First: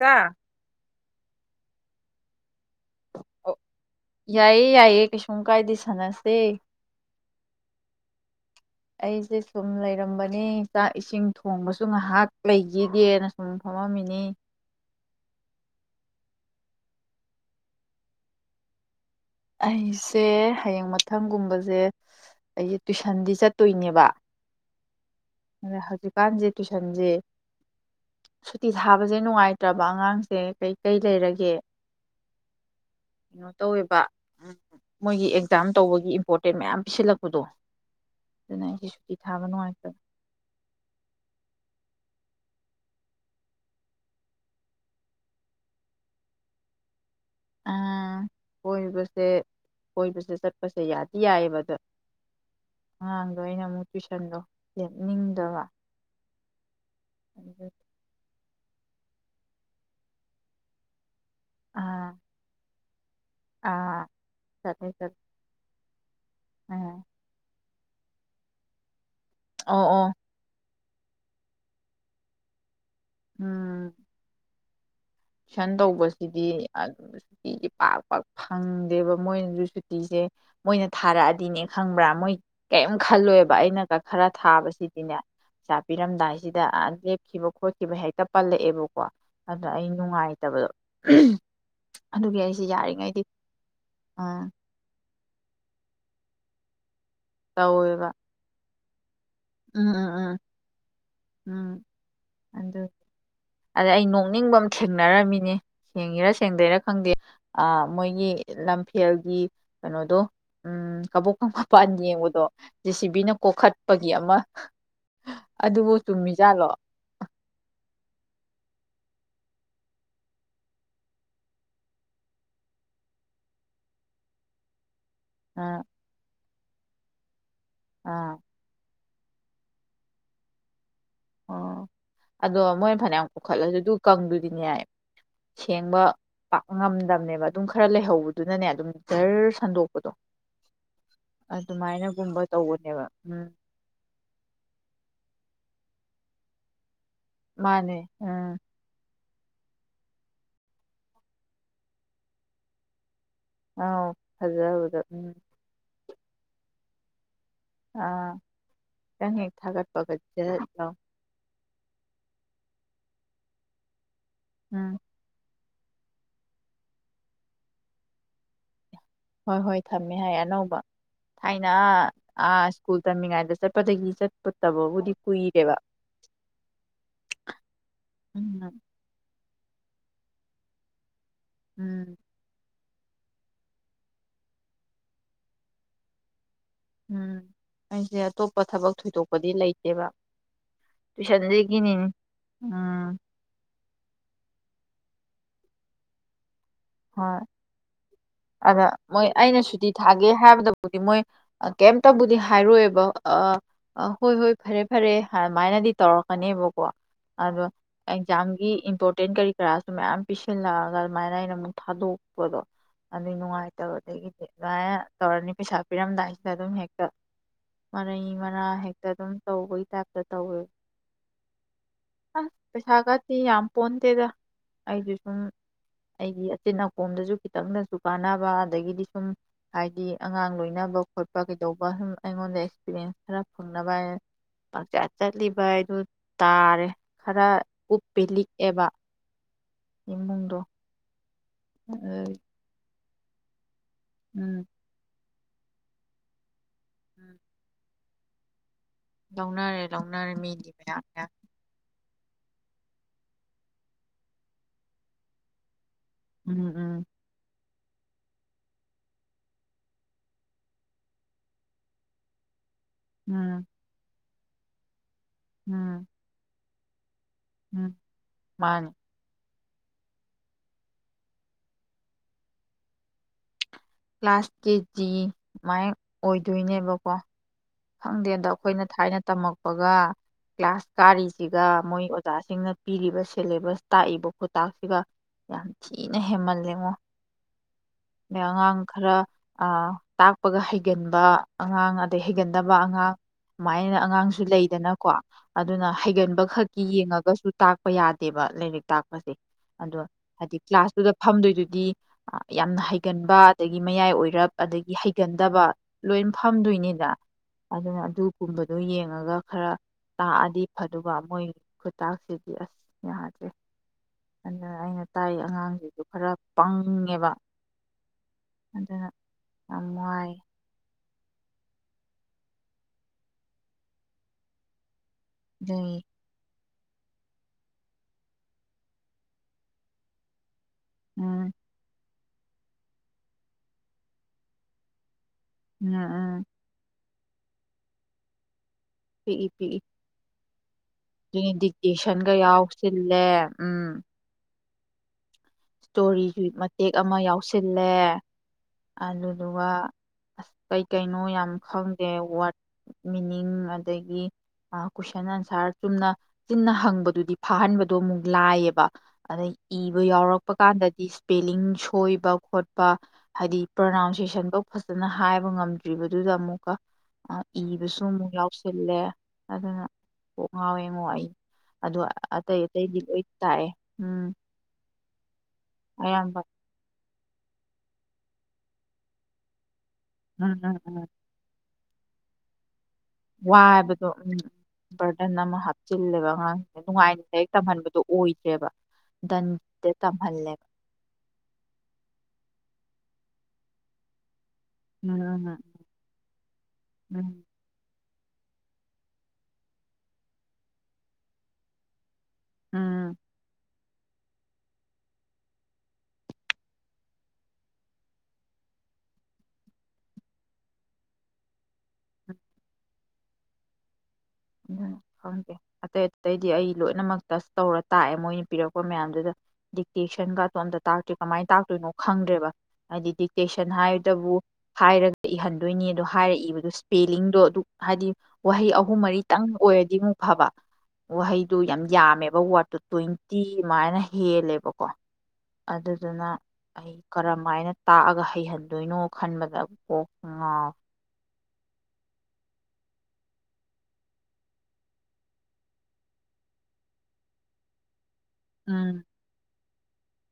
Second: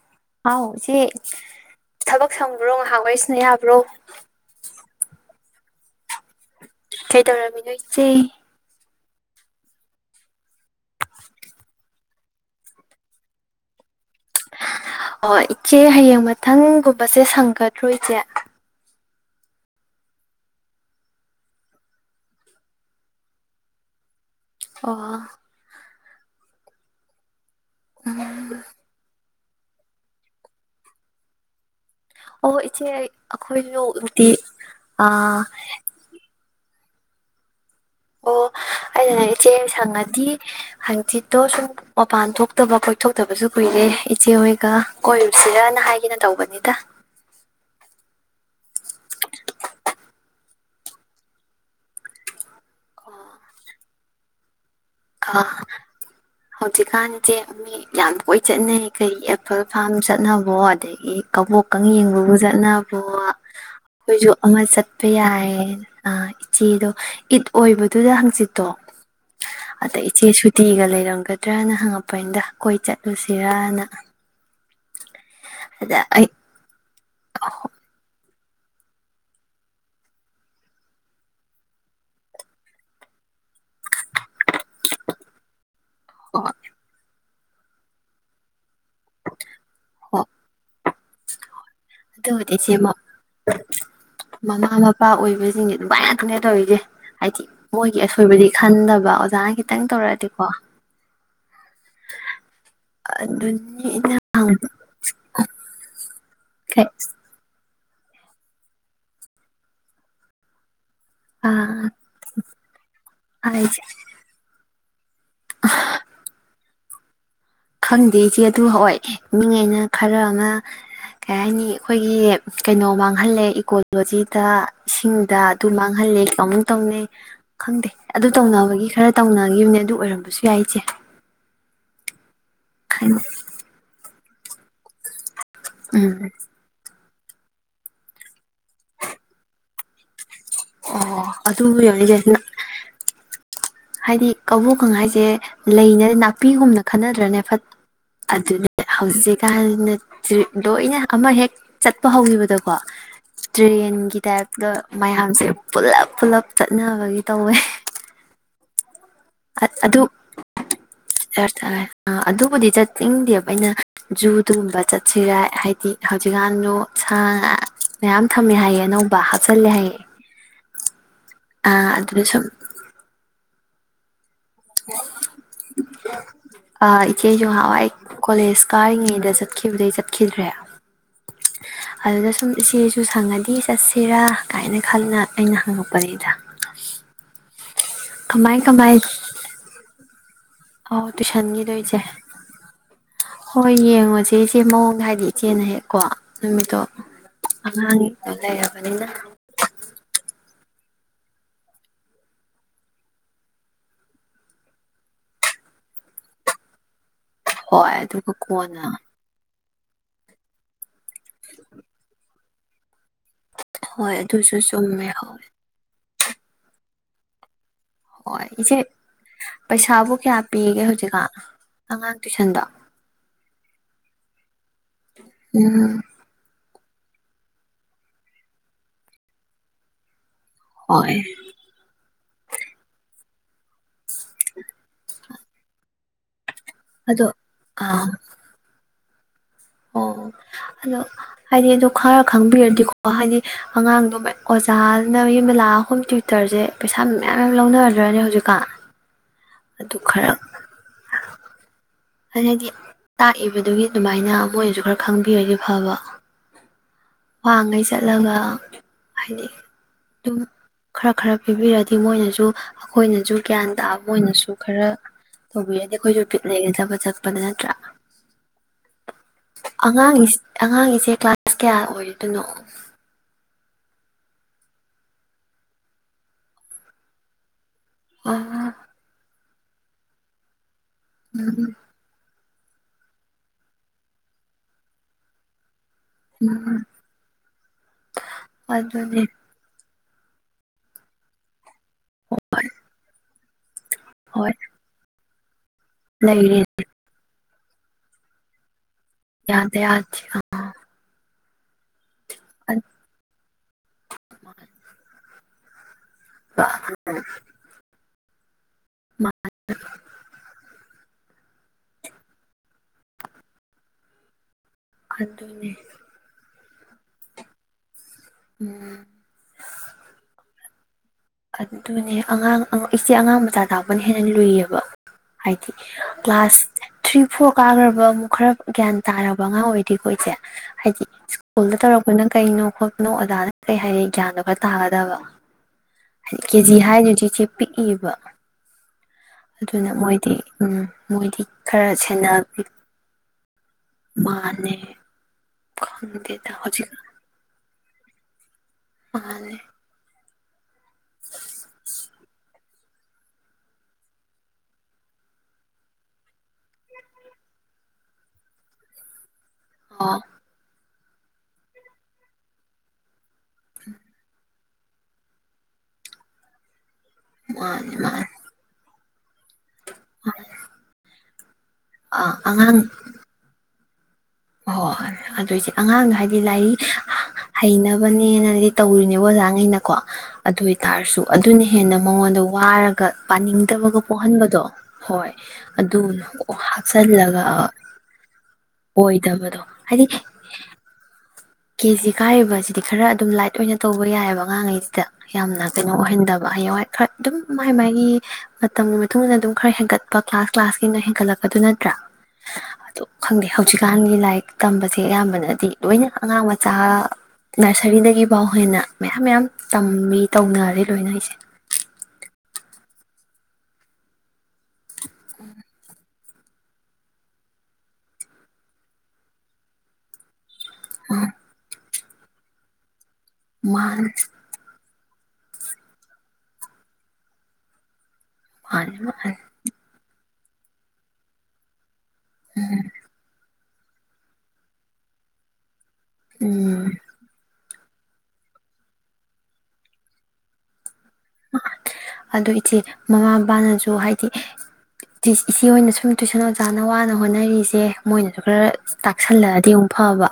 ꯍꯥ ꯍꯥꯎ ꯏꯆꯦ ꯊꯕꯛ ꯁꯪ ꯌꯥꯏꯌꯦ ꯌꯥꯏꯌꯦ ꯀꯩꯁꯨꯝ ꯀꯥꯏꯗꯦ ꯁ ꯁꯟꯅꯥꯁꯦ ꯀꯩꯗꯧꯔꯝꯃꯤ ꯅꯣ ꯏꯆꯦ ꯑꯩꯁꯦ ꯁꯨꯝ ꯂꯩꯔꯝꯕꯅꯤ ꯆꯥꯛ ꯏꯁꯤꯡ ꯊꯣꯡꯕꯁꯨ ꯉꯥꯏꯍꯥꯛ ꯂꯩꯈꯤꯗꯦꯅ ꯁꯨꯝ ꯐꯝꯃꯝꯃꯤ ꯑꯣ ꯏꯆꯦ ꯍꯥꯏꯌꯦꯡ ꯃꯠ ꯊꯪꯒꯨꯝꯕꯁꯦ ꯁꯪꯒꯗ꯭ꯔꯣ ꯏꯆꯦ ꯑꯩꯁꯦ ꯍꯌꯦꯡ ꯃꯊꯪꯒꯨꯝꯕꯁꯦ ꯑꯩꯁꯦ ꯇꯨꯏꯁꯟꯗꯤ ꯆꯠꯇꯣꯏꯅꯦꯕ ꯑꯣ ꯍꯧꯖꯤꯛ ꯀꯥꯟꯖꯦ ꯇꯨꯏꯁꯟꯖꯦ ꯁꯨꯇꯤ ꯊꯥꯕꯖꯦ ꯅꯨꯡꯉꯥꯏ ꯅꯠꯇ꯭ꯔꯕ ꯑꯉꯥꯡꯁꯦ ꯀꯩꯀꯩ ꯂꯩꯔꯒꯦ ꯑꯣ ꯏꯆꯦ ꯑꯩꯈꯣꯏꯂꯣ ꯎꯝ ꯃꯣꯏꯒꯤ ꯑꯦꯛꯖꯥꯝ ꯇꯧꯕꯒꯤ ꯏꯝꯄꯣꯔꯇꯦꯟ ꯃꯌꯥꯝ ꯄꯤꯁꯤꯜꯂꯛꯄꯗꯣ ꯑꯣ ꯑꯗꯨꯅ ꯑꯩꯁꯦ ꯁꯨꯇꯤ ꯑꯩꯅꯅꯦ ꯊꯥꯕ ꯏꯆꯦ ꯅꯨꯡꯉꯥꯏꯇꯕ ꯁꯪꯉꯗꯤ ꯍꯪꯆꯤꯠꯇꯣ ꯁꯨꯝ ꯃꯄꯥꯟ ꯊꯣꯛꯇꯕ ꯀꯣꯏꯊꯣꯛꯇꯕꯁꯨ ꯀꯨꯏꯔꯦ ꯏꯆꯦ ꯍꯣꯏꯒ ꯀꯣꯏꯔꯨꯁꯤꯔꯅ ꯍꯥꯏꯒꯦꯅ ꯇꯧꯕꯅꯤꯗ ꯑ ꯀꯣꯏꯕꯁꯦ ꯀꯣꯏꯕꯁꯦ ꯌꯥꯗꯤ ꯌꯥꯏꯌꯦꯕ ꯑꯗꯣ ꯑꯉꯥꯡꯗꯣ ꯑꯩꯅꯃꯨꯛ ꯇꯨꯏꯁꯟꯗꫭ ꯑ ꯍꯧꯖꯤꯛꯀꯥꯟꯁꯦ ꯑꯗꯨ ꯃꯤ ꯌꯥꯝ ꯀꯣꯏ ꯆꯠꯅꯩ ꯀꯩ ꯑꯦꯄꯜ ꯐꯥꯔꯝ ꯆꯠꯅꯕꯣ ꯑꯗꯒꯤ ꯀꯕꯣꯛꯀꯥꯡ ꯑꯥ ꯌꯦꯡꯕꯕꯨ ꯆꯠꯅꯕ ꯑꯥ ꯑꯩꯈꯣꯏꯁꯨ ꯑꯃ ꯆꯠꯂꯦ ꯆꯠꯄ ꯆꯠꯂꯦ ꯌꯥꯏ ꯏꯆꯦꯗꯣ ꯎꯝ ꯏꯠ ꯑꯣꯏꯕ ꯑꯗꯨꯗ ꯍꯪꯆꯤꯠꯇꯣ ꯑꯣ ꯑꯗ ꯑꯣ ꯏꯆꯦ ꯁꯨꯇꯤꯒ ꯂꯩꯔꯝꯒꯗ꯭ꯔꯅ ꯍꯪꯉꯛꯄꯅꯤꯗ ꯀꯣꯏ ꯆꯠ ꯂꯨꯁꯤꯔꯥꯅ ꯁꯟ ꯇꯧꯕꯁꯤꯗꯤ ꯁꯨꯇꯤꯁꯦ ꯄꯥꯛ ꯄꯥꯛ ꯐꯪꯗꯦꯕ ꯃꯣꯏꯅꯁꯨ ꯁꯨꯇꯤꯁꯦ ꯃꯣꯏꯅ ꯊꯥꯔꯛꯑꯗꯤꯅꯦ ꯈꯪꯕ꯭ꯔꯥ ꯃꯣꯏ ꯀꯔꯤꯝ ꯈꯜꯂꯣꯏꯕ ꯑꯩꯅ ꯒ ꯈꯔ ꯊꯥꯕꯁꯤꯗꯤꯅꯦ ꯄꯩꯁꯥ ꯍꯣꯏ ꯄꯤꯔꯝꯗꯥꯏꯁꯤꯗ ꯈꯤꯕ ꯈꯣꯠꯈꯤꯕ ꯍꯦꯛꯇ ꯄꯜꯂꯛꯑꯦꯕꯀꯣ ꯑꯗꯨꯅ ꯑꯩ ꯍꯣꯏ ꯅꯨꯡꯉꯥꯏꯇꯕꯗꯣ ꯑꯗꯨꯒꯤ ꯑꯗꯨꯕꯨꯗꯤ ꯑꯩꯁꯦ ꯏꯆꯦ ꯌꯥꯔꯤꯉꯩꯗꯤ ꯑꯥ ꯃꯃꯥ ꯃꯄꯥ ꯑꯣꯏꯕꯁꯤꯡꯁꯦ ꯑꯗꯨꯃꯥꯏꯅ ꯅꯦꯗ ꯇꯧꯔꯤꯖꯦ ꯍꯥꯏꯗꯤ ꯃꯣꯏꯒꯤ ꯇꯧꯋꯦꯕ ꯑꯁꯣꯏꯕꯗꯤ ꯈꯟꯗꯕ [inaudible] ꯑꯣꯖꯥꯅ ꯈꯤꯇꯪ ꯎꯝ ꯎꯝ ꯇꯧꯔꯛ ꯑꯗꯤꯀꯣ ꯎꯝ ꯎꯝ ꯑꯗꯨ ꯑꯗꯨꯅꯤ ꯑꯗ ꯑꯩ ꯅꯣꯛꯅꯤꯡꯕ ꯊꯦꯡꯅꯔꯝꯃꯤꯅꯦ ꯁꯦꯡꯉꯦ ꯊꯦꯡꯗꯣꯏꯔꯥ ꯈꯪꯗꯦ ꯑ ꯃꯣꯏꯒꯤ ꯂꯝꯐꯦꯜꯒꯤ ꯀꯩꯅꯣꯗꯣ ꯀꯕꯣꯀꯪ ꯃꯄꯥꯟ ꯌꯦꯡꯕꯗꯣ ꯖꯦ ꯁꯤ ꯕꯤꯅ ꯍꯥꯏꯁꯦ ꯀꯣꯛꯈꯠꯄꯒꯤ ꯑꯃ ꯑꯗꯨꯕꯨ ꯆꯨꯝꯃꯤꯖꯥꯠꯂꯣ ꯈꯪꯗꯦ ꯏꯆꯦ ꯑꯗꯨ ꯍꯣꯏ ꯃꯤ ꯉꯩꯅ ꯈꯔ ꯑꯃꯅ ꯀꯩ ꯍꯥꯏꯅꯤ ꯑꯩꯈꯣꯏꯒꯤ ꯀꯩꯅꯣ ꯃꯥꯡꯍꯜꯂꯦ ꯏꯀꯣꯂꯣꯖꯤꯗ ꯏꯁꯤꯡꯗ ꯑꯗꯨ ꯑꯥ ꯃꯥꯡꯍꯜꯂꯦ ꯑꯃꯨꯛ ꯇꯧꯅꯩ ꯈꯪꯗꯦ ꯑꯗꯨ ꯑꯥ ꯇꯧꯅꯕꯒꯤ ꯈꯔ ꯇꯧꯅꯒꯤꯕꯅꯦ ꯑꯗꯨ ꯑꯣꯏꯔꯝꯕꯁꯨ ꯌꯥꯏ ꯏꯆꯦ ꯑꯣ ꯑꯗꯣ ꯃꯣꯏꯅ ꯈꯪ- ꯐꯅꯌꯥꯝ ꯀꯣꯈꯠꯂꯁꯨ ꯑꯗꯨ ꯀꯪꯗꯨꯗꯤꯅꯦ ꯁꯦꯡꯕ ꯎꯝ ꯄꯥꯛ ꯉꯝ ꯗꯝꯅꯦꯕ ꯑꯗꯨꯝ ꯈꯔ ꯂꯩꯍꯧꯕꯗꯨꯅꯅꯦ ꯑꯗꯨꯝ ꯖꯔ ꯁꯟꯗꯣꯛꯄꯗꯣ ꯑꯗꯨ ꯌꯦꯡꯉꯨꯅꯦ ꯏꯆꯦ ꯑꯗꯨꯃꯥꯏꯅꯒꯨꯝꯕ ꯅ- ꯇꯧꯕꯅꯦꯕ ꯎꯝ ꯍꯥꯏꯗꯤ ꯀꯕꯣꯛꯀꯪ ꯍꯥꯏꯖꯦ ꯂꯩꯅ ꯅꯥꯄꯤꯒꯨꯝꯅ ꯈꯟꯅꯗ꯭ꯔꯅꯦ ꯐꯠ ꯃꯥꯅꯦ ꯎꯝ ꯑꯗꯨꯅꯦ ꯍꯧꯖꯤꯛ ꯍꯧꯖꯤꯛꯀꯥꯟꯖꯤꯅ ꯂꯣꯏꯅ ꯑꯃ ꯍꯦꯛ ꯆꯠꯄ ꯍꯧꯒꯤꯕꯗꯀꯣ ꯑꯥꯎ ꯇ꯭ꯔꯦꯟꯒꯤ ꯇꯥꯏꯞꯇ ꯐꯖꯕꯗꯣ ꯎꯝ ꯃꯌꯥꯝꯁꯦ ꯄꯨꯂꯞ ꯄꯨꯂꯞ ꯆꯠꯅꯕꯒꯤ ꯇꯧꯋꯦ ꯑꯥ ꯈꯤꯇꯪ ꯍꯦꯛ ꯊꯥꯒꯠ ꯑꯗꯨ ꯄꯒ ꯖꯠ ꯂꯥꯎ ꯆꯔ ꯑ ꯑꯗꯨꯕꯨꯗꯤ ꯆꯠꯅꯤꯡꯗꯦꯕ ꯑꯩꯅ ꯖꯨꯗ ꯒꯨꯝꯕ ꯎꯝ ꯆꯠꯁꯤꯔ ꯍꯥꯏꯗꯤ ꯍꯥꯏ ꯍꯧꯖꯤꯛꯀꯥꯟꯗꯣ ꯁꯥ ꯉꯥ ꯃꯌꯥꯝ ꯊꯝꯃꯦ ꯍꯥꯏꯌꯦ ꯑꯅꯧꯕ ꯍꯣꯏ ꯍꯣꯏ ꯊꯝꯃꯦ ꯍꯥꯏꯌꯦ ꯑꯅꯧꯕ ꯊꯥꯏꯅ ꯑꯥ ꯑꯗꯨꯗ ꯑꯥ ꯁ꯭ꯀꯨꯜ ꯇꯝꯃꯤꯉꯥꯏꯗ ꯆꯠ ꯄꯗꯒꯤ ꯆꯠ ꯑ ꯏꯆꯦꯁꯨ ꯅꯍꯥꯟꯋꯥꯏ ꯀꯣꯂꯦꯖ ꯎꯝ ꯀꯥꯔꯤꯉꯩꯗꯆꯠ ꯆꯠꯈꯤꯕꯗꯩ ꯆꯠꯈꯤꯗ꯭ꯔꯦ ꯎꯝ ꯑꯗꯨꯗ ꯁꯨꯝ ꯏꯆꯦꯁꯨ ꯁꯨ ꯁꯪꯉꯗꯤ ꯆꯠꯁꯤꯔꯥ ꯀꯥꯏꯅ ꯈꯂ ꯑꯩꯅ ꯍꯪꯉꯛꯄꯅꯤꯗ ꯎꯝ ꯑꯩꯁꯦ ꯀꯃꯥꯏ ꯑꯇꯣꯞꯄ ꯊꯕꯛ ꯀꯃꯥꯏ ꯊꯣꯏꯗꯣꯛꯄꯗꯤ ꯂꯩꯇꯦꯕ ꯑꯧ ꯇꯨꯏꯁꯟꯒꯤꯗꯣ ꯏꯆꯦ ꯇꯨꯏꯁꯟꯁꯤꯒꯤꯅꯤꯅꯦ ꯎꯝ ꯍꯣꯏ ꯌꯦꯡꯉꯣꯁꯦ ꯏꯆꯦ ꯃꯑꯣꯡ ꯍꯥꯏꯗꯤ ꯏꯆꯦꯅ ꯍꯦꯛꯀꯣ ꯅꯨꯃꯤꯠꯇꯣ ꯍꯣꯏ ꯑꯉꯥꯡꯒꯤꯗꯣ ꯑꯗ ꯂꯩꯔꯕꯅꯤꯅ ꯃꯣꯏ ꯑꯩꯅ ꯁꯨꯇꯤ ꯊꯥꯒꯦ ꯍꯥꯏꯕꯗ ꯗꯤ ꯃꯣꯏ ꯀꯩꯝꯇꯕꯨꯗꯤ ꯍꯥꯏꯔꯛꯑꯣꯏꯕ ꯑ ꯍꯣꯏ ꯍꯣꯏ ꯐꯔꯦ ꯐꯔꯦ ꯍ ꯑꯗꯨꯃꯥꯏꯅꯗꯤ ꯇꯧꯔꯛꯀꯅꯦꯕꯀꯣ ꯑꯗꯣ ꯍꯣꯏ ꯑꯗꯨꯒ ꯑꯦꯛꯖꯥꯝꯒꯤ ꯀꯣꯟꯅ ꯏꯝꯄꯣꯔꯇꯦꯟ ꯀꯔꯤ ꯀꯔꯥꯁꯨ ꯃꯌꯥꯝ ꯄꯤꯁꯤꯜꯂꯛꯑꯒ ꯑꯗꯨꯃꯥꯏꯅ ꯑꯩꯅ ꯑꯃꯨꯛ ꯊꯥꯗꯣꯛꯄꯗꯣ ꯑꯗꯨꯏ ꯍꯣꯏ ꯅꯨꯡꯉꯥꯏꯇꯕꯗꯒꯤꯗꯤ ꯑꯗꯨꯁꯨ ꯑꯗꯨꯃꯥꯏꯅ ꯆꯨꯝꯃꯦ ꯍꯣꯏ ꯇꯧꯔꯅꯤ ꯄꯩꯁꯥ ꯄꯤꯔꯝꯗꯥꯏꯁꯤꯗ ꯑꯗꯨꯝ ꯍꯦꯛꯇ ꯃꯔꯩ ꯍꯣꯏ ꯏꯆꯦ ꯃꯔꯅꯥ ꯍꯦꯛꯇ ꯑꯗꯨꯝ ꯇꯧꯕꯒꯤ ꯄꯩꯁꯥꯕꯨ ꯇꯥꯏꯞꯇ ꯀꯌꯥ ꯇꯧꯋꯦꯕ ꯄꯤꯒꯦ ꯍꯧꯖꯤꯛꯀꯥꯟ ꯑꯉꯥꯡ ꯑꯁ ꯇꯨꯏꯁꯟꯗꯣ ꯄꯩꯁꯥ ꯒꯗꯤ ꯌꯥꯝ ꯄꯣꯟꯇꯦꯗ ꯑꯩꯁꯨ ꯁꯨꯝ ꯎꯝ ꯑꯩꯒꯤ ꯏꯆꯦꯠ ꯅꯥꯀꯣꯝꯗꯁꯨ ꯈꯤꯇꯪꯗꯁꯨ ꯀꯥꯟꯅꯕ ꯑꯗꯒꯤꯗꯤ ꯁꯨꯝ ꯍꯥꯏꯗꯤ ꯑꯉꯥꯡ ꯂꯣꯏꯅꯕ ꯍꯣꯏ ꯈꯣꯠꯄ ꯀꯩꯗꯧꯕ ꯁꯨꯝ ꯑꯩꯉꯣꯟꯗ ꯑꯦꯛꯁꯄꯤꯔꯤꯌꯦꯟꯁ ꯈꯔ ꯐꯪꯅꯕ ꯄꯪꯆꯠ ꯆꯠꯂꯤꯕ ꯍꯥꯏꯗꯨꯅꯤ ꯇꯥꯔꯦ ꯑꯗꯣ ꯈꯔ ꯑꯥ ꯀꯨꯞꯄꯦ ꯂꯤꯛꯑꯦꯕ ꯑꯣ ꯏꯃꯨꯡꯗꯣ ꯑꯗꯣ ꯍꯥꯏꯗꯤ ꯑꯗꯣ ꯈꯔ ꯈꯪꯕꯤꯔꯗꯤꯀꯣ ꯍꯥꯏꯗꯤ ꯑꯉꯥꯡꯗꯣ ꯎꯝ ꯑꯣꯖꯥꯅ ꯗ ꯂꯥꯛꯑ ꯍꯣꯝ ꯇ꯭ꯌꯨꯇꯔꯁꯦ ꯄꯩꯁꯥ ꯃꯌꯥꯝ ꯃꯌꯥꯝ ꯂꯧꯅꯔꯁꯨ ꯅꯦ ꯍꯧꯖꯤꯛꯀꯥꯟ ꯂꯧꯅꯔꯦ ꯑꯗꯨ ꯈꯔ ꯂꯧꯅꯔꯦ ꯃꯤꯗꯤ ꯃꯌꯥꯝ ꯃꯌꯥꯝ ꯍꯥꯏꯗꯤ ꯇꯥꯛꯏꯕꯗꯨꯒꯤ ꯑꯗꯨꯃꯥꯏꯅ ꯃꯣꯏꯅꯁꯨ ꯈꯔ ꯈꯪꯕꯤꯔꯗꯤ ꯐꯕ ꯎꯝ ꯎꯝ ꯄꯥꯡꯉꯩ ꯆꯠꯂꯒ ꯍꯥꯏꯗꯤ ꯑꯗꯨꯝ ꯈꯔ ꯈꯔ ꯄꯤꯕꯤꯔꯗꯤ ꯃꯣꯏꯅꯁꯨ ꯑꯩꯈꯣꯏꯅꯁꯨ ꯎꯝ ꯒ꯭ꯌꯥꯟ ꯇꯥꯕꯣꯏ ꯃꯣꯏꯅꯁꯨ ꯑꯗꯨ ꯈꯔ ꯎꯝ ꯇꯧꯕꯤꯔꯗꯤ ꯑꯩꯈꯣꯏꯁꯨ ꯕꯤꯠ ꯂꯩꯔꯦꯗ [unintelligible] ꯎꯝ ꯃꯥꯅꯤ ꯑꯉꯥꯡ ꯑꯉꯥꯡꯒꯤꯁꯦ ꯀ꯭ꯂꯥꯁ ꯀꯌꯥ ꯑꯣꯏ ꯗꯨꯅꯣ ꯀ꯭ꯂꯥꯁ ꯀꯦꯖꯤ ꯃꯥꯏ ꯑꯣꯏꯗꯣꯏꯅꯦꯕꯀꯣ ꯈꯪꯗꯦꯗ ꯑ ꯑꯩꯈꯣꯏꯅ ꯊꯥꯏꯅ ꯇꯝꯃꯛ ꯑꯣꯖꯥ ꯀ꯭ꯂꯥꯁ ꯀꯥꯔꯤꯁꯤꯒ ꯎꯝ ꯃꯣꯏ ꯑꯣꯖꯥꯁꯤꯡꯅ ꯄꯤꯔꯤꯕ ꯁꯦꯂꯦꯕꯁ ꯇꯥꯛꯏꯕ ꯈꯨꯇꯥꯛꯁꯤꯒ ꯌꯥꯝ ꯊꯤꯅ ꯎꯝ ꯍꯦꯃꯜꯂꯦꯉꯣ ꯃꯤ ꯑꯉꯥꯡ ꯈꯔ ꯑꯗꯨꯅꯦ ꯑꯥ ꯇꯥꯛꯄꯒ ꯍꯩꯒꯟꯕ ꯗꯕ ꯑꯉꯥꯡ ꯁꯨꯃꯥꯏꯅ ꯑꯉꯥꯡꯁꯨ ꯍꯣꯏ ꯂꯩꯗꯅꯀꯣ ꯑꯗꯨꯅ ꯍꯩꯒꯟꯕ ꯂꯩꯔꯦ ꯈꯛꯀꯤ ꯌꯦꯡꯉꯒꯁꯨ ꯇꯥꯛꯄ ꯌꯥꯗꯦꯕ ꯂꯥꯏꯔꯤꯛ ꯇꯥꯛꯄꯁꯦ ꯌꯥꯗ ꯑꯗꯣ ꯌꯥꯗꯦ ꯍꯥꯏꯗꯤ ꯀ꯭ꯂꯥꯁꯇꯨꯗ ꯐꯝꯗꯣꯏꯗꯨꯣꯏ ꯒꯤ ꯌꯥꯝꯅ ꯍꯩꯒꯟꯕ ꯒꯤ ꯃꯌꯥꯏ ꯑꯣꯏꯔꯞ ꯑꯗꯒꯤ ꯍꯩ ꯒꯟꯗꯕꯥ ꯂꯣꯏ ꯐꯝꯗꯣꯏꯅꯤꯗ ꯑꯗꯨꯒꯨꯝꯕ ꯑꯗꯨ ꯌꯦꯡꯉꯒ ꯈꯔ ꯇꯥꯛꯑꯗꯤ ꯐ ꯑꯗꯨꯒ ꯃꯣꯏ ꯈꯨꯇꯥꯛꯁꯤꯗꯤ ꯑꯁ ꯌꯥꯗꯦ ꯑꯗꯨꯅ ꯑꯩꯅ ꯇꯥꯏ ꯑꯗꯨꯅꯦ ꯑꯉꯥꯡꯁꯤꯁꯨ ꯈꯔ ꯄꯪꯉꯦꯕ ꯎꯝ ꯑꯗꯨꯅ ꯌꯥꯝ ꯋꯥꯏ ꯑꯗꯨꯅꯦ ꯑꯉꯥꯡ ꯏꯆꯦ ꯑꯉꯥꯡ ꯃꯆꯥ ꯇꯥꯛꯄꯅ ꯍꯦꯟꯅ ꯂꯨꯏꯌꯦꯕ ꯍꯥꯏꯗꯤ ꯑꯗꯨꯒꯤ ꯀ꯭ꯂꯥꯁ ꯊ꯭ꯔꯤ ꯐꯣꯔ ꯀꯥꯈ꯭ꯔꯕ ꯑꯃꯨꯛ ꯈꯔ ꯒ꯭ꯌꯥꯟ ꯇꯥꯔꯕ ꯑꯉꯥꯡ ꯑꯣꯏꯗꯤꯀꫭ ꯑꯩꯈꯣꯏꯁꯦ ꯍꯥꯏꯗꯤ ꯎꯝ ꯁ꯭ꯀꯨꯜꯗ ꯇꯧꯔꯛꯄ ꯑꯩꯈꯣꯏꯅ ꯀꯩꯅꯣ ꯈꯣꯠꯄꯅꯣ ꯑꯣꯖꯥꯅ ꯀꯩ ꯍꯥꯏꯔꯤ ꯒ꯭ꯌꯥꯟꯗꯣ ꯈꯔ ꯇꯥꯒꯗꯕ ꯎꯝ ꯎꯝ ꯆꯄꯤ ꯏꯕ ꯑꯗꯨꯅ ꯃꯣꯏꯗꯤ ꯎꯝ ꯃꯣꯏꯗꯤ ꯑꯗꯨꯒꯤ ꯈꯔ ꯗꯤꯛꯇꯦꯁꯟꯒ ꯁꯦꯟꯅꯕꯤ ꯌꯥꯎꯁꯤꯜꯂꯦ ꯎꯝ ꯃꯥꯜꯂꯦ ꯏꯁꯇꯣꯔꯤꯒꯤ ꯈꯪꯗꯦꯗ ꯍꯧꯖꯤꯛ ꯃꯇꯦꯛ ꯑꯃ ꯌꯥꯎꯁꯤꯜꯂꯦ ꯃꯥꯜꯂꯦ ꯑꯗꯨꯗꯨꯒꯥ ꯑꯁ ꯀꯩ ꯀꯩꯅꯣ ꯌꯥꯝ ꯈꯪꯗꯦ ꯋꯥꯔꯗ ꯃꯤꯅꯤꯡ ꯑꯗꯒꯤ ꯀꯣꯏꯁꯟ ꯑꯟꯁꯥꯔ ꯆꯨꯝꯅ ꯆꯤꯟꯅ ꯍꯪꯕꯗꯨꯗꯤ ꯐꯥꯍꯟꯕꯗꯣ ꯑꯃꯨꯛ ꯂꯥꯏꯌꯦꯕ ꯑꯗꯩ ꯏꯕ ꯑꯣ ꯌꯥꯎꯔꯛꯄ ꯀꯥꯟꯗꯗꯤ ꯏꯁꯄꯦꯂꯤꯡ ꯁꯣꯏꯕ ꯈꯣꯠꯄ ꯍꯥꯏꯗꯤ ꯄ꯭ꯔꯅꯥꯎꯟꯁꯦꯁꯟꯐꯧ ꯐꯖꯅ ꯍꯥꯏꯕ ꯉꯝꯗ꯭ꯔꯤꯕꯗꯨꯗ ꯑꯃꯨꯛꯀ ꯃꯥꯅꯦ ꯏꯕꯁꯨ ꯃꯥꯅꯦ ꯑꯃꯨꯛ ꯌꯥꯎꯁꯜꯂꯦ ꯑꯗꯨꯅ ꯀꯣꯛ ꯉꯥꯎꯋꯤꯉꯣ ꯑꯩ ꯑꯗꯣ ꯑꯥ ꯑꯇꯩ ꯑꯇꯩꯗꯤ ꯂꯣꯏ ꯇꯥꯛꯑꯦ ꯎꯝ ꯑꯣꯏ ꯑꯗꯨꯑꯣꯏꯗꯤ ꯑꯉꯥꯡꯗ ꯍꯥꯏꯗꯤ ꯑꯌꯥꯝꯕ ꯂꯥꯏꯔꯤꯛ ꯍꯩꯅꯕꯅꯦꯅꯗꯤ ꯇꯧꯔꯤꯅꯦꯕ ꯑꯣꯖꯥꯉꯩꯅꯀꯣ ꯎꯝ ꯑꯗꯨ ꯎꯝ ꯎꯝ ꯑꯣꯏꯇꯥꯔꯁꯨ ꯑꯗꯨꯅꯤ ꯍꯦꯟꯅ ꯃꯉꯣꯟꯗ ꯋꯥꯔꯒ ꯄꯥꯅꯤꯡꯗꯕꯒ ꯋꯥꯕꯗꯣ ꯄꯣꯛꯍꯟꯕꯗꯣ ꯍꯣꯏ ꯕꯔꯗꯟ ꯑꯃ ꯑꯗꯨ ꯍꯥꯞꯆꯤꯜꯂꯦꯕ ꯑꯉꯥꯡꯁꯤꯡꯗ ꯅꯨꯡꯉꯥꯏꯅ ꯍꯥꯞꯆꯜꯂꯒ ꯂꯔꯤꯛ ꯇꯝꯍꯟꯕꯗꯣ ꯑꯣꯏꯗ꯭ꯔꯦꯕ ꯑꯣꯏꯗꯕꯗꯣ ꯗꯟꯗ ꯍꯥꯏꯗꯤ ꯇꯝꯍꯜꯂꯦꯕ ꯀꯦꯖꯤ ꯀꯥꯏꯔꯤꯕꯁꯤꯗꯤ ꯈꯔ ꯑꯗꯨꯝ ꯂꯥꯏꯠ ꯑꯣꯏꯅ ꯇꯧꯕ ꯌꯥꯏꯑꯕ ꯑꯉꯥꯡꯉꯩꯁꯤꯗ ꯎꯝ ꯌꯥꯝꯅ ꯀꯩꯅꯣ ꯑꯣꯏꯍꯟꯗꯕ ꯍꯩꯋꯥꯏ ꯈꯔ ꯑꯗꯨꯝ ꯎꯝ ꯃꯥꯥꯏ ꯃꯥꯒꯤ ꯃꯇꯝꯒꯤ ꯃꯇꯨꯡꯟꯅ ꯑꯗꯨꯝ ꯈꯔ ꯍꯦꯟꯒꯠꯄ ꯀ꯭ꯂꯥꯁ ꯀ꯭ꯂꯥꯁꯀꯤꯅ ꯍꯦꯟꯒꯠꯂꯛꯀꯗꯨ ꯅꯠꯇ꯭ꯔꯥ ꯑꯗꯣ ꯎꯝ ꯈꯪꯗꯦ ꯍꯧꯖꯤꯛ ꯍꯧꯖꯤꯛꯀꯥꯟꯒꯤ ꯂꯥꯏꯔꯤꯛ ꯇꯝꯕꯁꯦ ꯑꯌꯥꯝꯕꯅꯗꯤ ꯂꯣꯏꯅ ꯑꯉꯥꯡ ꯃꯆꯥ ꯅꯔꯁꯔꯤꯗꯒꯤꯐꯥꯎ ꯍꯦꯟꯅ ꯃꯌꯥꯝ ꯃꯌꯥꯝ ꯇꯝꯃꯤ ꯇꯧꯅꯔꯦ ꯂꯣꯏꯅ ꯑꯩꯁꯦ ꯎꯝ ꯍꯦ ꯑꯥꯇꯩ ꯑꯇꯩ ꯑꯗꯩꯗꯤ ꯑꯩ ꯂꯣꯏꯅꯃꯛ ꯇꯁ ꯇꯧꯔ ꯇꯥꯛꯑꯦ ꯃꯣꯏꯅ ꯄꯤꯔꯛꯄ ꯃꯌꯥꯝꯗꯨꯗ ꯗꯤꯛꯇꯦꯛꯁꯟꯒ ꯁꯣꯝꯗ ꯇꯥꯛꯇꯦ ꯀꯃꯥꯏ ꯇꯥꯛꯇꯣꯏꯅꯣ ꯈꯪꯗ꯭ꯔꯦꯕ ꯍꯥꯏꯗꯤ ꯗꯤꯛꯇꯦꯁꯟ ꯃꯥꯅꯤ ꯍꯥꯏꯗꯕꯨ ꯍꯥꯏꯔꯒ ꯏꯍꯟꯗꯣꯏꯅꯤ ꯑꯗꯣ ꯍꯥꯏꯔ ꯏꯕꯗ ꯏꯁꯄꯦꯂꯤꯡꯗꯣ ꯑꯗꯨꯛ ꯍꯥꯏꯗꯤ ꯋꯥꯍꯩ ꯃꯥꯅꯤ ꯑꯍꯨꯝ ꯃꯔꯤ ꯃꯥꯅꯤ ꯈꯤꯇꯪ ꯑꯣꯏꯔꯗꯤ ꯑꯃꯨꯛ ꯐꯕ ꯋꯥꯍꯩꯗꯨ ꯌꯥꯝ ꯌꯥꯝꯃꯦꯕ ꯋꯥꯔꯠꯇꯨ ꯇ꯭ꯋꯦꯟꯇꯤ ꯃꯥꯏꯅ ꯍꯦꯜꯂꯦꯕꯀꯣ ꯑꯗꯨ ꯑꯗꯨꯅ ꯎꯝ ꯑꯩ ꯀꯔꯃꯥꯏꯅ ꯇꯥꯛꯑꯒ ꯍꯩꯍꯟꯗꯣꯏꯅꯣ ꯈꯟꯕꯗ ꯀꯣꯛ ꯉꯥꯎ ꯑꯗꯨ ꯏꯆꯦ ꯃꯃꯥ ꯃꯄꯥꯅꯁꯨ ꯍꯥꯏꯗꯤ ꯏꯆꯦ ꯍꯣꯏꯅ ꯁꯨꯝ ꯇꯨꯏꯁꯟ ꯑꯣꯖꯥꯅ ꯋꯥꯅ ꯍꯣꯠꯅꯔꯤꯁꯦ ꯃꯣꯏꯅꯁꯨ ꯈꯔ ꯎꯝ ꯇꯥꯛꯁꯜꯂꯛꯑꯗꯤ ꯑꯃꯨꯛ ꯐꯕ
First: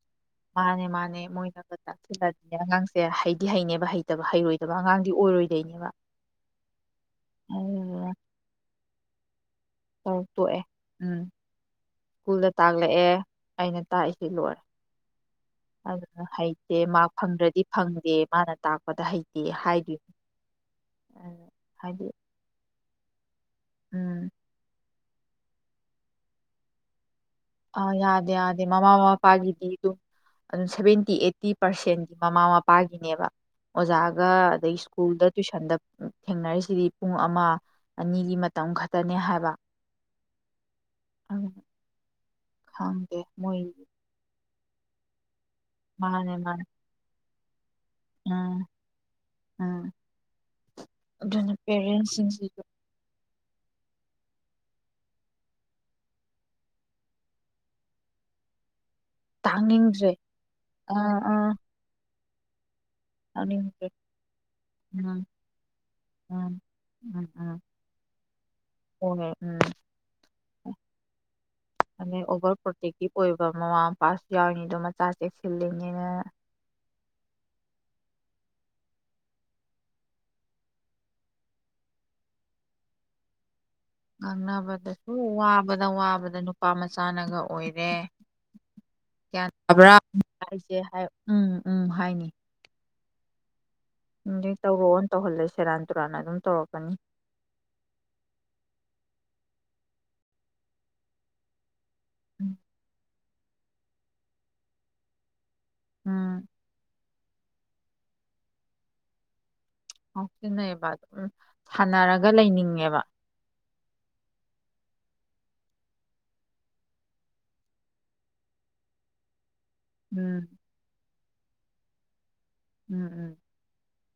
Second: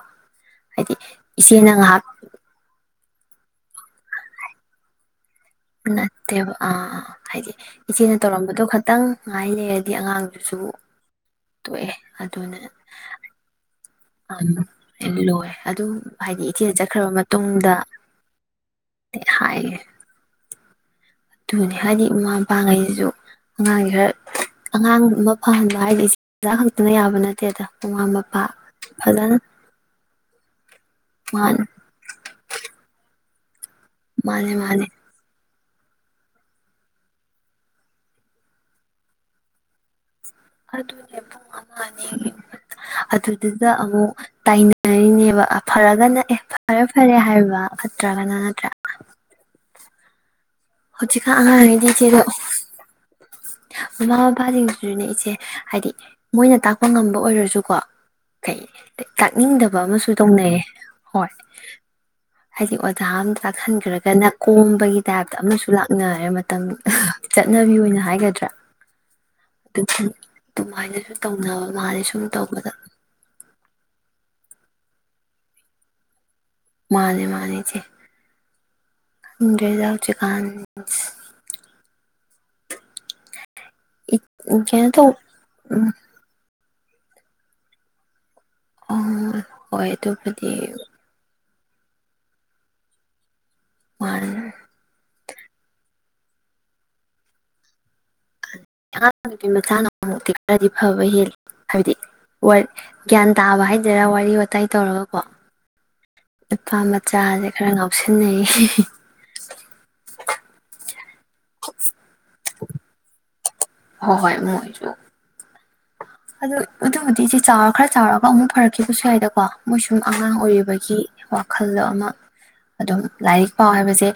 ꯃꯥꯅꯦ ꯍꯥꯏꯗꯤ ꯃꯥꯅꯦ ꯏꯆꯦꯅ ꯃꯣꯏꯅꯒ ꯉꯥꯏꯍꯥꯛ ꯇꯥꯛꯁꯤꯜꯂꯗꯤꯅꯦ ꯑꯉꯥꯡꯁꯦ ꯍꯩꯗꯤ ꯍꯩꯅꯦꯕ ꯍꯩꯇꯕ ꯍꯩꯔꯣꯏꯗꯕ ꯑꯉꯥꯡꯗꯤ ꯑꯣꯏꯔꯣꯏ ꯅꯠꯇꯦꯕ ꯑꯥ ꯍꯥꯏꯗꯤ ꯏꯆꯦꯅ ꯇꯧꯔꯝꯕꯗꯨ ꯈꯇꯪ ꯉꯥꯏ ꯂꯩꯔꯗꯤ ꯑꯣ ꯑꯉꯥꯡꯗꯨꯁꯨ ꯇꯣꯛꯑꯦ ꯎꯝ ꯇꯣꯛꯑꯦ ꯁ꯭ꯀꯨꯜꯗ ꯑꯗꯨꯅ ꯇꯥꯛꯂꯛꯑꯦ ꯑꯩꯅ ꯇꯥꯛꯏꯁꯤ ꯂꯣꯏꯔꯦ ꯂꯣꯏ ꯑꯗꯨ ꯑꯗꯨꯅ ꯍꯥꯏꯗꯤ ꯏꯆꯦ ꯍꯩꯇꯦ ꯃꯥꯛ ꯆꯠꯈ꯭ꯔꯕ ꯐꯪꯗ꯭ꯔꯗꯤ ꯃꯇꯨꯡꯗ ꯐꯪꯗꯦ ꯃꯥꯅ ꯇꯥꯛꯄꯗ ꯍꯩꯇꯦ ꯍꯥꯏꯗꯣꯏꯅꯤ ꯑꯗꯨꯅꯦ ꯍꯥꯏꯗꯤ ꯃꯃꯥ ꯃꯄꯥꯥ [unintelligible] [unintelligible] ꯑꯉꯥꯡ ꯈꯔ ꯎꯝ ꯑꯉꯥꯡ ꯑꯃ ꯐꯍꯟꯕ ꯍꯥꯏꯖꯤ ꯑꯣꯖꯥ ꯈꯛꯇꯅ ꯌꯥꯕ [unintelligible] ꯑ ꯃꯃꯥ ꯌꯥꯗꯦ ꯃꯄꯥ ꯌꯥꯗꯦ ꯃꯃꯥ ꯐꯖꯅ ꯃꯄꯥꯒꯤꯗꯤ [unintelligible] ꯁꯚꯦꯟꯇꯤ ꯑꯩꯠꯇꯤ ꯃꯥꯅꯦ ꯄꯥꯔꯁꯦꯟꯗꯤ ꯃꯃꯥ ꯃꯄꯥꯒꯤꯅꯦꯕ ꯑꯣꯖꯥꯒ ꯃꯥꯅꯦ ꯑꯗꯩ ꯃꯥꯅꯦ ꯁ꯭ꯀꯨꯜꯗ ꯇꯨꯏꯁꯟꯗ ꯊꯦꯡꯅꯔꯤꯁꯤꯗꯤ ꯄꯨꯡ ꯑꯃ ꯑꯅꯤꯒꯤ ꯃꯇꯝ ꯈꯛꯇꯅꯦ ꯍꯥꯏꯕ [unintelligible] [unintelligible] ꯈꯪꯗꯦ ꯃꯣꯏ ꯑꯗꯨꯗꯨꯗ ꯑꯃꯨꯛ ꯇꯥꯏꯅꯔꯤꯅꯦꯕ ꯐꯔꯒ ꯃꯥꯅꯦ [unintelligible] ꯃꯥꯅꯦ ꯐꯔꯦ ꯐꯔꯦ ꯍꯥꯏꯕ ꯐꯠꯇ꯭ꯔꯒꯅ ꯎꯝ ꯅꯠꯇ꯭ꯔ ꯎꯝ ꯍꯧꯋꯤꯛꯀꯥꯟ ꯑꯗꯨꯅ ꯑꯉꯥꯡꯒꯩꯗꯤ ꯏꯆꯦ ꯑꯗꯣ ꯄꯦꯔꯦꯟꯁꯁꯤꯡꯁꯤꯁꯨ ꯃꯃꯥ ꯃꯄꯥꯁꯤꯡꯁꯤꯁꯨꯅꯦ ꯏꯆꯦ ꯍꯥꯏꯗꯤ ꯃꯣꯏꯅ ꯇꯥꯛꯄ ꯉꯝꯕ ꯑꯣꯏꯔꯁꯨꯀꯣ ꯀꯩ ꯇꯥꯛꯅꯤꯡꯗꯕ ꯑꯃꯁꯨ ꯇꯥꯡꯅꯤꯡꯗ꯭ꯔꯦ ꯇꯧꯅꯩꯌꯦ ꯑꯥ ꯍꯣꯏ ꯑꯥ ꯍꯥꯏꯗꯤ ꯑꯣꯖꯥ ꯑꯃ ꯇꯥꯡꯅꯤꯡꯗ꯭ꯔꯦ ꯇꯥꯛꯍꯟꯈ꯭ꯔꯒꯅ ꯀꯣꯝꯕꯒꯤ ꯎꯝ ꯇꯥꯏꯞꯇ ꯑꯃꯁꯨ ꯂꯥꯛꯅꯔꯦ ꯎꯝ ꯃꯇꯝ ꯎꯝ ꯎꯝ ꯆꯠꯅꯕꯤ ꯑꯣꯏꯅ ꯍꯥꯏꯒꯗ꯭ꯔꯥ ꯍꯣꯏ ꯎꯝ ꯗꯨꯃꯥꯏꯅꯁꯨ ꯇꯧ ꯑꯣꯚꯔ ꯄ꯭ꯔꯣꯇꯦꯛꯇꯤꯞ ꯑꯣꯏꯕ ꯃꯃꯥ ꯃꯄꯥꯥꯁꯨ ꯌꯥꯎꯔꯤꯅꯦ ꯑꯗꯣ ꯃꯆꯥ ꯆꯦꯛꯁꯤꯜꯂꯤꯅꯦꯅ ꯃꯥꯅꯦ ꯃꯥꯅꯦ ꯏꯆꯦ ꯈꯪꯗ꯭ꯔꯦꯗ ꯍꯧꯖꯤꯛꯀꯥꯟꯖꯦ ꯀꯩꯅꯣ ꯇꯧ ꯉꯥꯡꯅꯕꯗꯁꯨ ꯋꯥꯕꯗ ꯋꯥꯕꯗ ꯅꯨꯄꯥ ꯃꯆꯥꯅꯒ ꯑꯣꯏꯔꯦ ꯎꯝ ꯒ꯭ꯌꯥꯟ ꯍꯣꯏ ꯇꯥꯕ꯭ꯔꯥ ꯑꯗꯨꯕꯨꯗꯤ ꯍꯥꯏꯁꯦ ꯍꯥꯏ ꯎꯝ ꯎꯝ ꯍꯥꯏꯅꯤ ꯎꯝꯗ ꯇꯧꯔꯛꯑꯣ ꯇꯧꯍꯜꯂꯦ ꯁꯦꯔꯥꯟ ꯇꯨꯔꯥꯟ ꯑꯗꯨꯝ ꯇꯧꯔꯛꯀꯅꯤ ꯑꯉꯥꯡ ꯅꯨꯄꯤ ꯃꯆꯥꯅ ꯑꯃꯨꯛꯇꯤ ꯈꯔꯗꯤ ꯐꯕ ꯍꯦꯜꯂꯤ ꯍꯥꯏꯕꯗꯤ ꯋꯥ ꯒ꯭ꯌꯥꯟ ꯇꯥꯕ ꯍꯥꯏꯗꯩꯔꯥ ꯋꯥꯔꯤ ꯋꯇꯥꯏ ꯇꯧꯔꯒꯀꯣ ꯎꯝ ꯅꯨꯄꯃ ꯆꯥꯁꯦ ꯈꯔ ꯉꯥꯎꯁꯤꯟꯅꯩꯌꯦ ꯉꯥꯎꯁꯤꯟꯅꯩꯌꯦꯕ ꯎꯝ ꯁꯥꯟꯅꯔꯒ ꯂꯩꯅꯤꯡꯉꯦꯕ ꯍꯣꯏ ꯍꯣꯏ ꯃꯣꯏꯁꯨ ꯑꯗꯨ ꯑꯗꯨꯕꯨꯗꯤ ꯏꯆꯦ ꯆꯥꯎꯔ ꯈꯔ ꯆꯥꯎꯔꯒ ꯑꯃꯨꯛ ꯐꯔꯛꯈꯤꯕꯁꯨ ꯌꯥꯏꯗꯀꯣ ꯃꯣꯏ ꯁꯨꯝ ꯑꯉꯥꯡ ꯎꯝ ꯑꯣꯏꯔꯤꯕꯒꯤ ꯋꯥꯈꯜꯗꯣ ꯑꯃ ꯑꯗꯨꯝ ꯎꯝ ꯎꯝ ꯂꯥꯏꯔꯤꯛ ꯄꯥꯎ ꯍꯥꯏꯕꯁꯦ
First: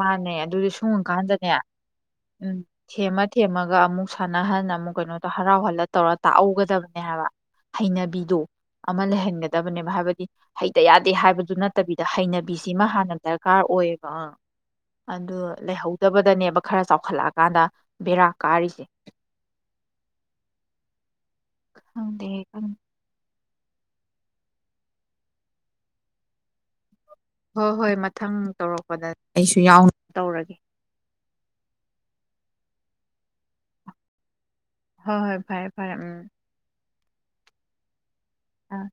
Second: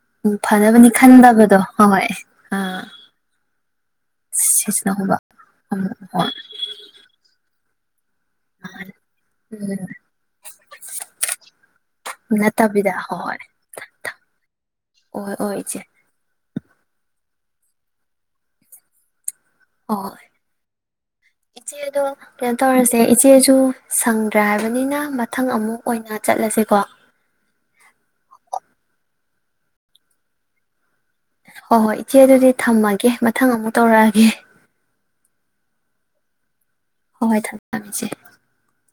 ꯃꯥꯅꯦ ꯑꯗꯨꯗꯤ ꯐꯅꯕꯅꯤ ꯁꯨꯡꯉꯀꯥꯟꯗꯅꯦ ꯈꯟꯗꯕꯗꯣ ꯍꯣꯏ ꯍꯣꯏ ꯑꯥ ꯁꯥꯟꯅꯍꯜꯟꯅ ꯁꯤꯁꯤꯅ ꯑꯃꯨꯛ ꯀꯩꯅꯣ ꯍꯨꯝꯕ ꯍꯔꯥꯎꯍꯜꯂ ꯑꯃꯨꯛ ꯇꯧꯔ ꯍꯣꯏ ꯇꯥꯛꯍꯧꯒꯗꯕꯅꯦ ꯍꯥꯏꯕ ꯍꯩꯅꯕꯤ ꯗꯣ ꯑꯃ ꯂꯩꯍꯟꯒꯗꯕꯅꯦꯕ ꯎꯝ ꯍꯥꯏꯕꯗꯤ ꯍꯩꯇ ꯌꯥꯗꯦ ꯍꯥꯏꯕꯗꯨ ꯅꯠꯇꯕꯤꯗ ꯍꯩꯅ ꯁꯤꯃ ꯅꯠꯇꯕꯤꯗ ꯍꯥꯟꯅ ꯍꯣꯏ ꯗꯔꯀꯥꯔ ꯑꯣꯏꯌꯦꯕ ꯍꯣꯏ ꯑꯥ ꯍꯣꯏ ꯑꯗꯨ ꯍꯣꯏ ꯏꯆꯦ ꯂꯩꯍꯧꯗꯕꯗꯅꯦꯕ ꯈꯔ ꯆꯥꯎꯈꯠ ꯍꯜꯂꯛꯑꯀꯥꯟꯗ ꯕꯦꯔꯥ ꯀꯥꯔꯤꯁꯦ ꯑꯣ ꯏꯆꯦꯗꯣ ꯈꯪꯗꯦ ꯀꯩꯅꯣ ꯈꯪꯗꯦ ꯇꯧꯔꯁꯦ ꯏꯆꯦ ꯑꯗꯨꯨ ꯁꯪꯗ꯭ꯔꯥ ꯍꯥꯏꯕꯅꯤꯅ ꯃꯊꯪ ꯑꯃꯨꯛ ꯑꯣꯏꯅ ꯆꯠꯂꯁꯦꯀꯣ ꯍꯣ ꯍꯣꯏ ꯃꯊꯪ ꯇꯧꯔꯛꯄꯗ ꯑꯩꯁꯨ ꯌꯥꯎꯅ ꯇꯧꯔꯒꯦ ꯍꯣꯏ ꯍꯣꯏ ꯏꯆꯦ ꯑꯗꯨꯗꯤ ꯊꯝꯃꯒꯦ ꯃꯊꯪ ꯑꯃꯨꯛ ꯇꯧꯔꯛꯑꯒꯦ ꯍꯣꯏ ꯍꯣꯏ ꯐꯔꯦ ꯐꯔꯦ ꯎꯝ ꯍꯣꯏ ꯍꯣꯏ ꯊꯝꯃꯦ ꯊꯝꯃꯦ ꯏꯆꯦ ꯑꯥ